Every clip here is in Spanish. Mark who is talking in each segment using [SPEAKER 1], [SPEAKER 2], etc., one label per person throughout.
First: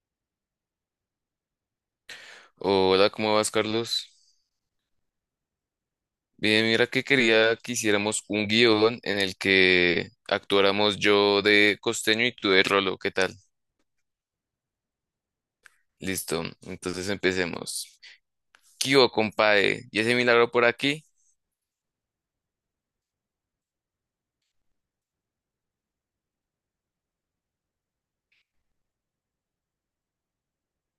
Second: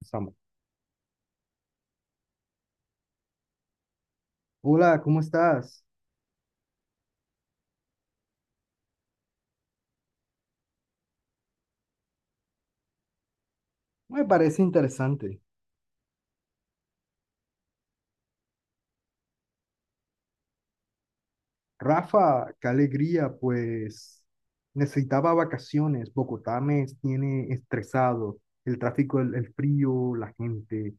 [SPEAKER 1] Estamos.
[SPEAKER 2] Hola, ¿cómo vas, Carlos?
[SPEAKER 1] Hola, ¿cómo estás?
[SPEAKER 2] Bien, mira que quería que hiciéramos un guión en el que actuáramos yo de costeño y tú de Rolo, ¿qué tal?
[SPEAKER 1] Me parece interesante.
[SPEAKER 2] Listo, entonces empecemos. Kio, compadre, ¿y ese milagro por aquí?
[SPEAKER 1] Rafa, qué alegría, pues necesitaba vacaciones. Bogotá me tiene estresado. El tráfico, el frío, la gente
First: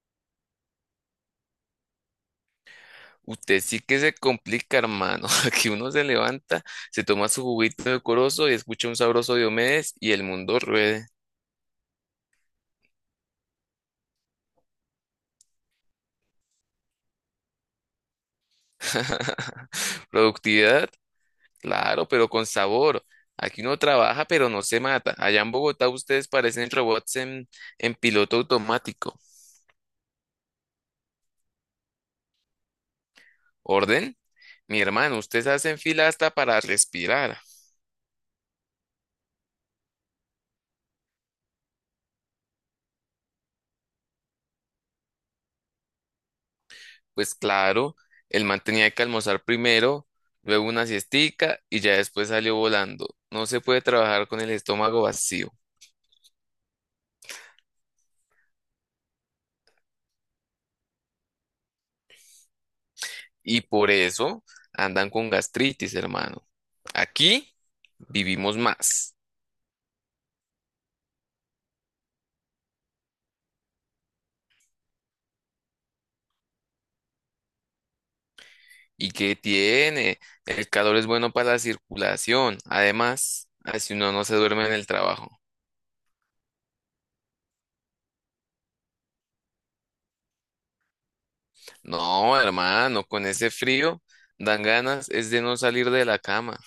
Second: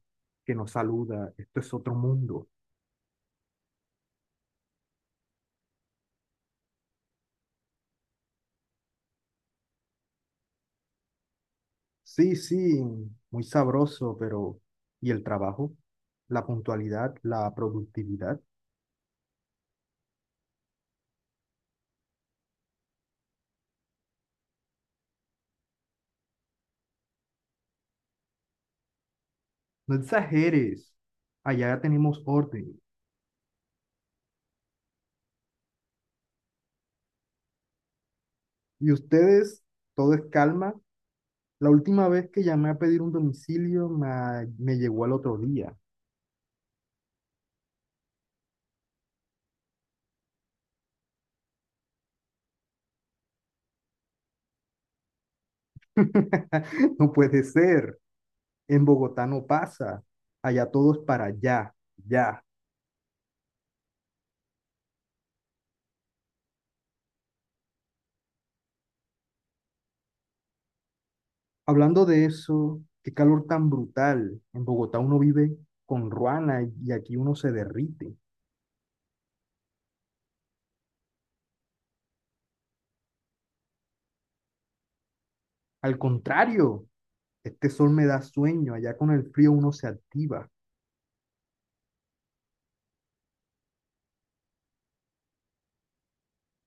[SPEAKER 1] que nos saluda. Esto es otro mundo.
[SPEAKER 2] Usted sí que se complica, hermano. Aquí uno se levanta, se toma su juguito de corozo y escucha un sabroso Diomedes y el mundo ruede.
[SPEAKER 1] Sí, sí, muy sabroso, pero ¿y el trabajo? La puntualidad, la productividad.
[SPEAKER 2] Productividad, claro, pero con sabor. Aquí uno trabaja, pero no se mata. Allá en Bogotá ustedes parecen robots en, piloto automático.
[SPEAKER 1] No exageres. Allá ya tenemos orden.
[SPEAKER 2] ¿Orden? Mi hermano, ustedes hacen fila hasta para respirar.
[SPEAKER 1] Y ustedes, todo es calma. La última vez que llamé a pedir un domicilio me llegó al otro día.
[SPEAKER 2] Pues claro, el man tenía que almorzar primero, luego una siestica y ya después salió volando. No se puede trabajar con el estómago vacío.
[SPEAKER 1] No puede ser. En Bogotá no pasa. Allá todos para allá, ya.
[SPEAKER 2] Y por eso andan con gastritis, hermano. Aquí vivimos más.
[SPEAKER 1] Hablando de eso, qué calor tan brutal. En Bogotá uno vive con ruana y aquí uno se derrite.
[SPEAKER 2] ¿Y qué tiene? El calor es bueno para la circulación. Además, así uno no se duerme en el trabajo.
[SPEAKER 1] Al contrario, este sol me da sueño. Allá con el frío uno se activa.
[SPEAKER 2] No, hermano, con ese frío dan ganas es de no salir de la cama.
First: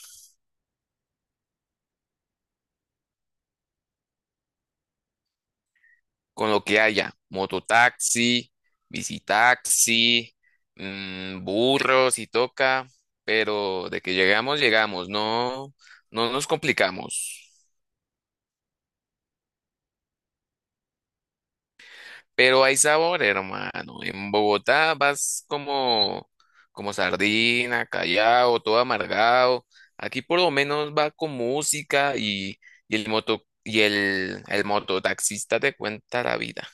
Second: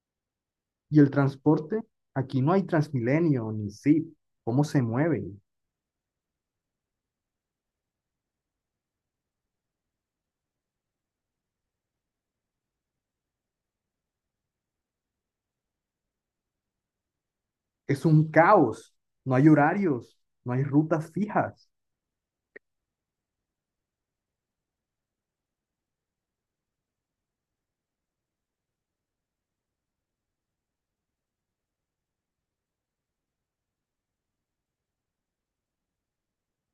[SPEAKER 1] Y el transporte, aquí no hay Transmilenio ni Zip. ¿Cómo se mueven?
[SPEAKER 2] Con lo que haya: mototaxi, bicitaxi, mm, burros si toca, pero de que llegamos, llegamos. No, no nos complicamos.
[SPEAKER 1] Es un caos, no hay horarios, no hay rutas fijas.
[SPEAKER 2] Pero hay sabor, hermano. En Bogotá vas como, sardina, callado, todo amargado. Aquí por lo menos va con música y, el moto y el, mototaxista te cuenta la vida.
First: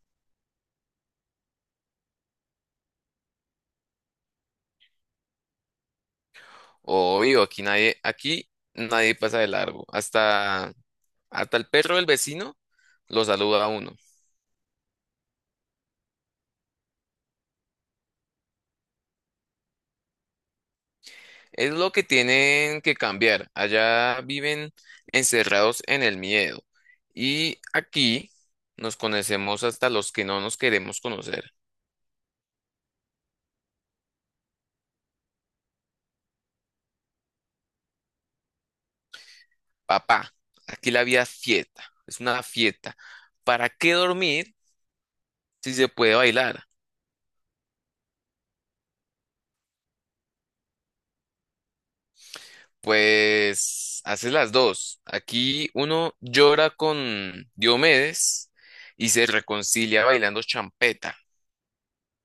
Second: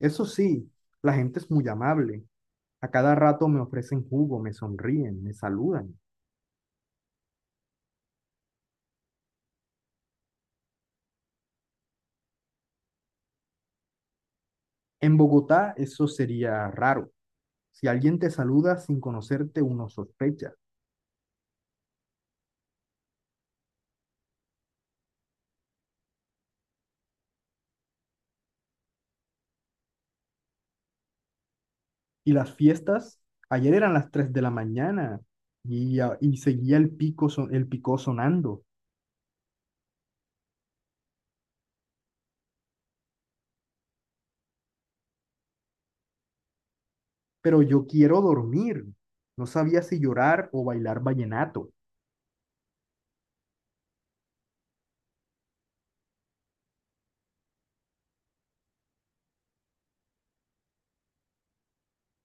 [SPEAKER 1] Eso sí, la gente es muy amable. A cada rato me ofrecen jugo, me sonríen, me saludan.
[SPEAKER 2] Obvio, aquí nadie pasa de largo. Hasta, el perro del vecino lo saluda a uno.
[SPEAKER 1] En Bogotá eso sería raro. Si alguien te saluda sin conocerte, uno sospecha.
[SPEAKER 2] Es lo que tienen que cambiar. Allá viven encerrados en el miedo. Y aquí nos conocemos hasta los que no nos queremos conocer.
[SPEAKER 1] Y las fiestas, ayer eran las 3 de la mañana y, y seguía el el picó sonando.
[SPEAKER 2] Papá, aquí la vida es fiesta. Es una fiesta. ¿Para qué dormir si se puede bailar?
[SPEAKER 1] Pero yo quiero dormir. No sabía si llorar o bailar vallenato.
[SPEAKER 2] Pues haces las dos. Aquí uno llora con Diomedes y se reconcilia bailando champeta.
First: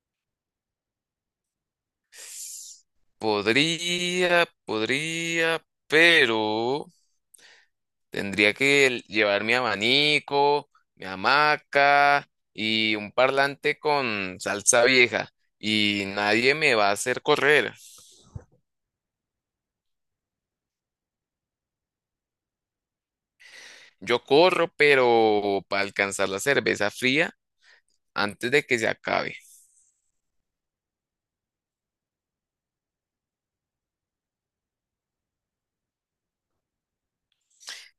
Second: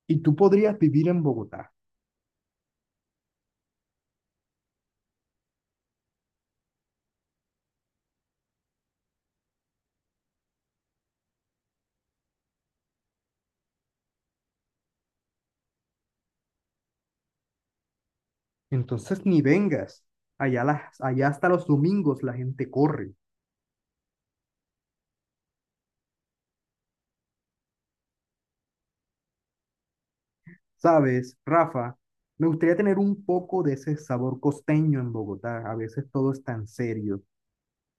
[SPEAKER 1] Y tú podrías vivir en Bogotá.
[SPEAKER 2] Podría, pero… tendría que llevar mi abanico, mi hamaca y un parlante con salsa vieja. Y nadie me va a hacer correr.
[SPEAKER 1] Entonces ni vengas. Allá, allá hasta los domingos la gente corre.
[SPEAKER 2] Yo corro, pero para alcanzar la cerveza fría antes de que se acabe.
[SPEAKER 1] ¿Sabes, Rafa? Me gustaría tener un poco de ese sabor costeño en Bogotá. A veces todo es tan serio.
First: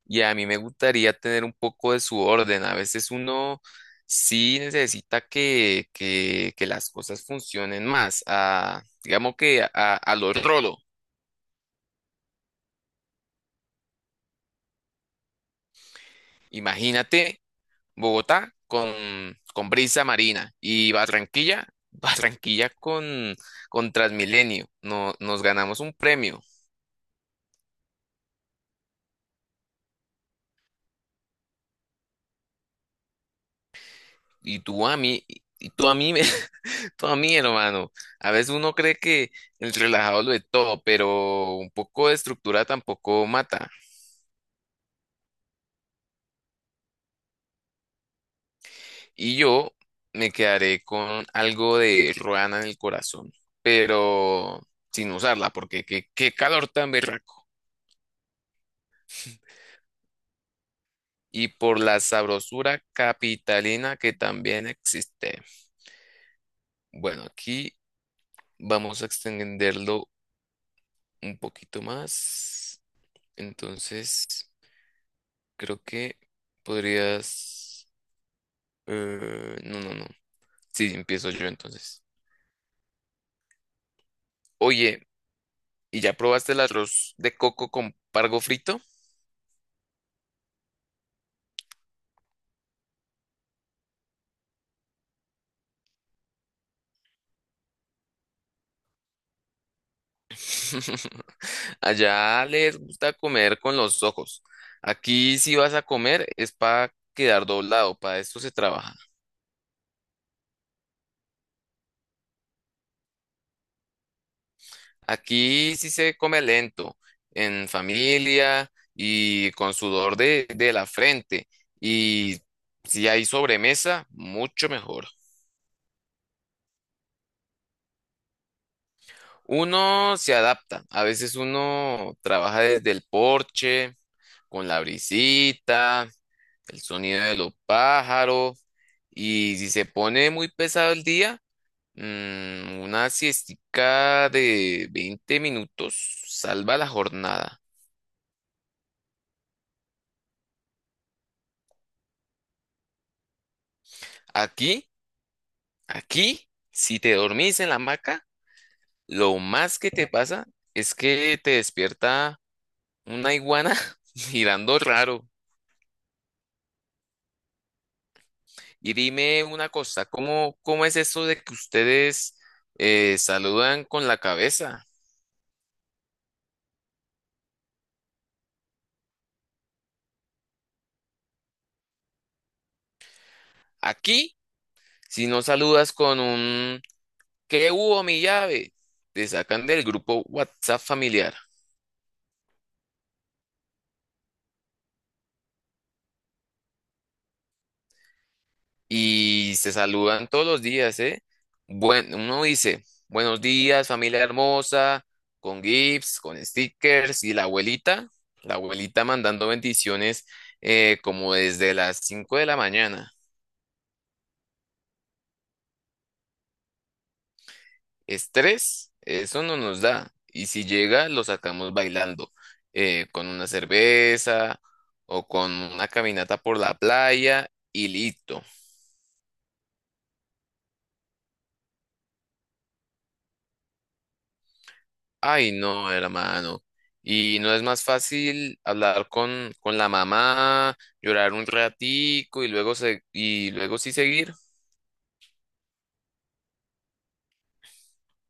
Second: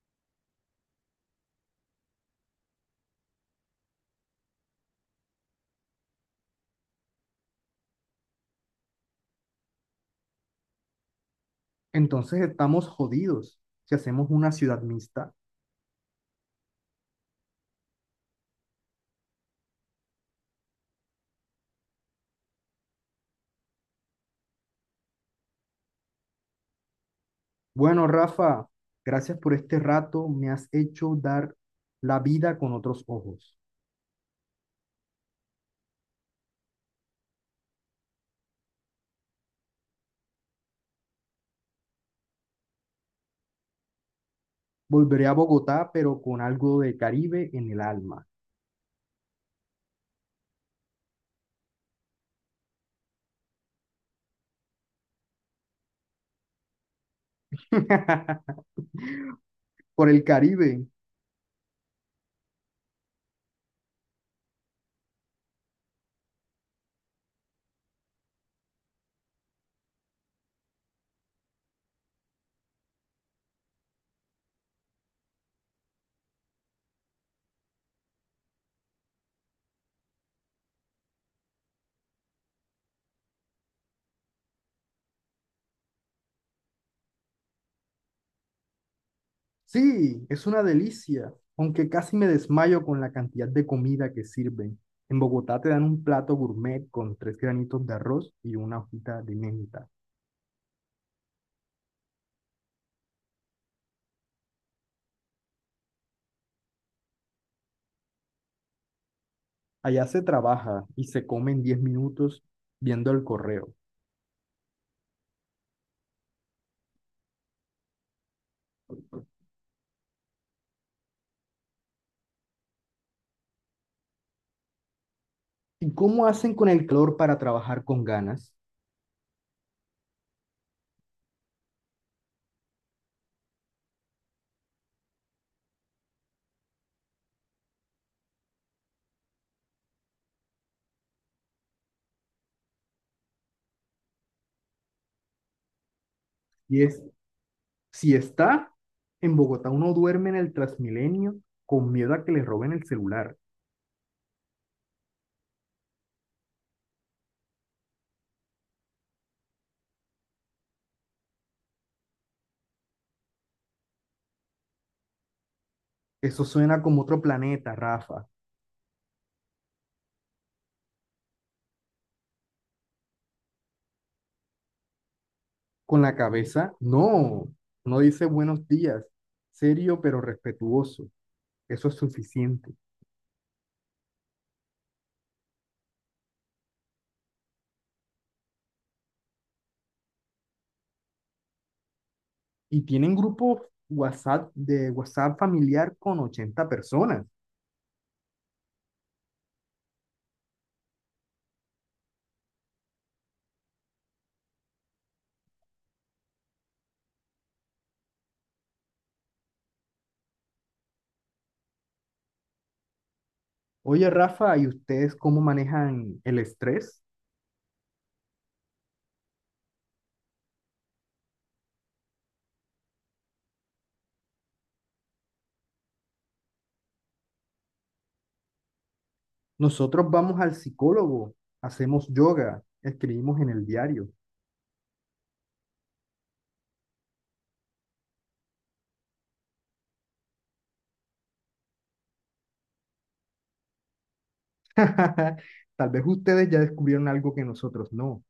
[SPEAKER 2] Y a mí me gustaría tener un poco de su orden. A veces uno sí necesita que las cosas funcionen más. Digamos que a lo rolo.
[SPEAKER 1] Entonces estamos jodidos si hacemos una ciudad mixta.
[SPEAKER 2] Imagínate. Bogotá con, Brisa Marina y Barranquilla, Barranquilla con, Transmilenio. No, nos ganamos un premio.
[SPEAKER 1] Bueno, Rafa, gracias por este rato. Me has hecho dar la vida con otros ojos.
[SPEAKER 2] Y tú a mí, y tú a mí, me- tú a mí, hermano. A veces uno cree que el relajado lo de todo, pero un poco de estructura tampoco mata.
[SPEAKER 1] Volveré a Bogotá, pero con algo de Caribe en el alma.
[SPEAKER 2] Y yo me quedaré con algo de ruana en el corazón, pero sin usarla, porque qué, calor tan berraco.
[SPEAKER 1] Por el Caribe.
[SPEAKER 2] Y por la sabrosura capitalina que también existe. Bueno, aquí vamos a extenderlo un poquito más. Entonces, creo que podrías… no, no, no. Sí, empiezo yo entonces. Oye, ¿y ya probaste el arroz de coco con pargo frito?
[SPEAKER 1] Sí, es una delicia, aunque casi me desmayo con la cantidad de comida que sirven. En Bogotá te dan un plato gourmet con tres granitos de arroz y una hojita de menta.
[SPEAKER 2] Allá les gusta comer con los ojos. Aquí si vas a comer es para quedar doblado, para esto se trabaja.
[SPEAKER 1] Allá se trabaja y se come en 10 minutos viendo el correo.
[SPEAKER 2] Aquí sí se come lento, en familia y con sudor de, la frente. Y si hay sobremesa, mucho mejor.
[SPEAKER 1] ¿Y cómo hacen con el calor para trabajar con ganas?
[SPEAKER 2] Uno se adapta. A veces uno trabaja desde el porche, con la brisita, el sonido de los pájaros. Y si se pone muy pesado el día, mm, una siestica de 20 minutos salva
[SPEAKER 1] Y
[SPEAKER 2] la
[SPEAKER 1] es,
[SPEAKER 2] jornada.
[SPEAKER 1] si está en Bogotá, uno duerme en el Transmilenio con miedo a que le roben el celular.
[SPEAKER 2] Aquí. Aquí, si te dormís en la hamaca, lo más que te pasa es que te despierta una iguana girando raro.
[SPEAKER 1] Eso suena como otro planeta, Rafa.
[SPEAKER 2] Y dime una cosa, ¿cómo, es eso de que ustedes saludan con la cabeza?
[SPEAKER 1] Con la cabeza, no, no dice buenos días, serio pero respetuoso, eso es suficiente.
[SPEAKER 2] Aquí, si no saludas con un «¿qué hubo, mi llave?», te sacan del grupo WhatsApp familiar.
[SPEAKER 1] Y tienen grupo WhatsApp de WhatsApp familiar con 80 personas.
[SPEAKER 2] Y se saludan todos los días, ¿eh? Bueno, uno dice: «Buenos días, familia hermosa», con gifs, con stickers, y la abuelita, mandando bendiciones como desde las 5 de la mañana.
[SPEAKER 1] Oye, Rafa, ¿y ustedes cómo manejan el estrés?
[SPEAKER 2] Estrés, eso no nos da. Y si llega, lo sacamos bailando, con una cerveza o con una caminata por la playa y listo.
[SPEAKER 1] Nosotros vamos al psicólogo, hacemos yoga, escribimos en el diario.
[SPEAKER 2] Ay, no, hermano. Y no es más fácil hablar con, la mamá, llorar un ratico y luego sí seguir.
[SPEAKER 1] Tal vez ustedes ya descubrieron algo que nosotros no.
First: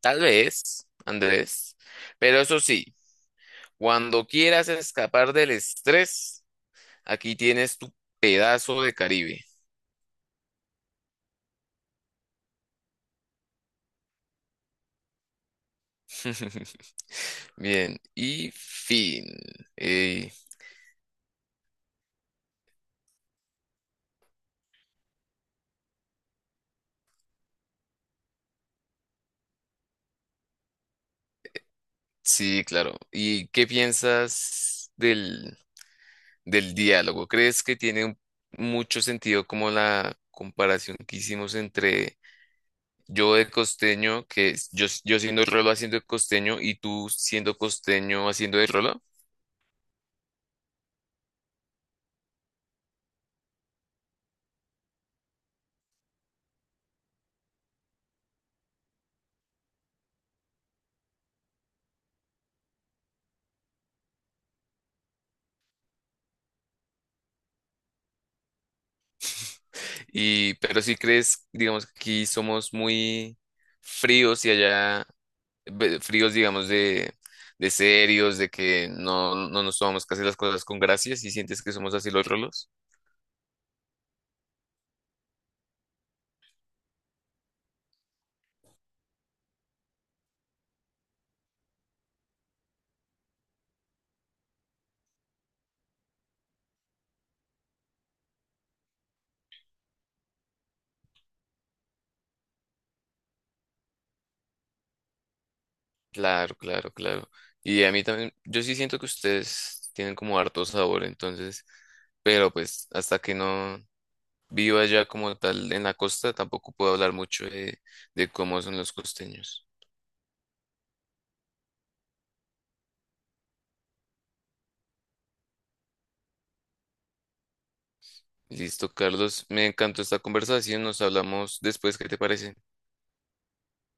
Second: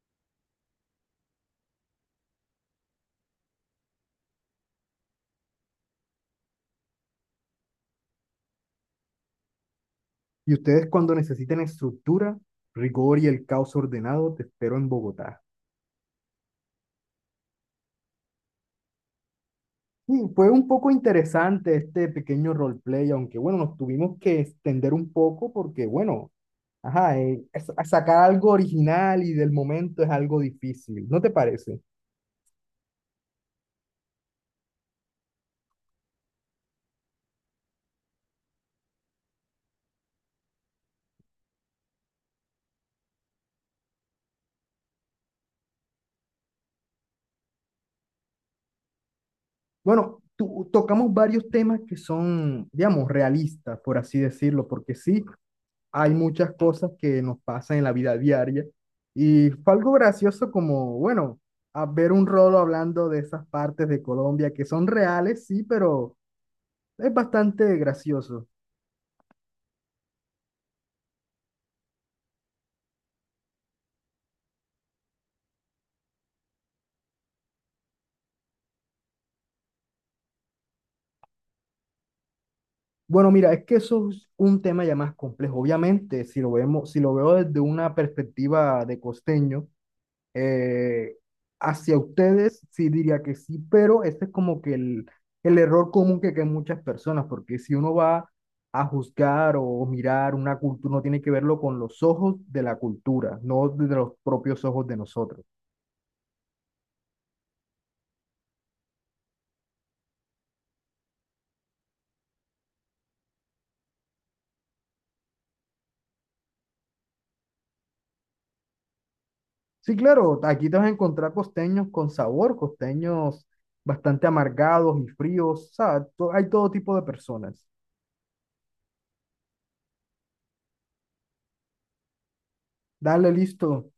[SPEAKER 2] Tal vez, Andrés. Pero eso sí, cuando quieras escapar del estrés, aquí tienes tu pedazo de Caribe.
[SPEAKER 1] Y ustedes cuando necesiten estructura, rigor y el caos ordenado, te espero en Bogotá.
[SPEAKER 2] Bien, y fin.
[SPEAKER 1] Sí,
[SPEAKER 2] Eh,
[SPEAKER 1] fue un poco interesante este pequeño roleplay, aunque bueno, nos tuvimos que extender un poco porque bueno, ajá, sacar algo original y del momento es algo difícil, ¿no te parece?
[SPEAKER 2] sí, claro. ¿Y qué piensas del, diálogo? ¿Crees que tiene mucho sentido, como la comparación que hicimos entre yo de costeño, yo siendo rolo haciendo de costeño y tú siendo costeño haciendo de rolo?
[SPEAKER 1] Bueno, tocamos varios temas que son, digamos, realistas, por así decirlo, porque sí, hay muchas cosas que nos pasan en la vida diaria y fue algo gracioso como, bueno, a ver un rolo hablando de esas partes de Colombia que son reales, sí, pero es bastante gracioso.
[SPEAKER 2] Y, pero si crees, digamos, que aquí somos muy fríos y allá fríos, digamos, de, serios, de que no, nos tomamos casi las cosas con gracias y sientes que somos así los rolos.
[SPEAKER 1] Bueno, mira, es que eso es un tema ya más complejo. Obviamente, si lo vemos, si lo veo desde una perspectiva de costeño, eh, hacia ustedes sí diría que sí, pero ese es como que el error común que hay muchas personas, porque si uno va a juzgar o mirar una cultura, uno tiene que verlo con los ojos de la cultura, no desde los propios ojos de nosotros.
[SPEAKER 2] Claro, claro, claro. Y a mí también, yo sí siento que ustedes tienen como harto sabor, entonces, pero pues hasta que no viva ya como tal en la costa, tampoco puedo hablar mucho de, cómo son los costeños.
[SPEAKER 1] Sí, claro, aquí te vas a encontrar costeños con sabor, costeños bastante amargados y fríos, o sea, hay todo tipo de personas.
[SPEAKER 2] Listo, Carlos, me encantó esta conversación, nos hablamos después, ¿qué te parece?
[SPEAKER 1] Dale, listo.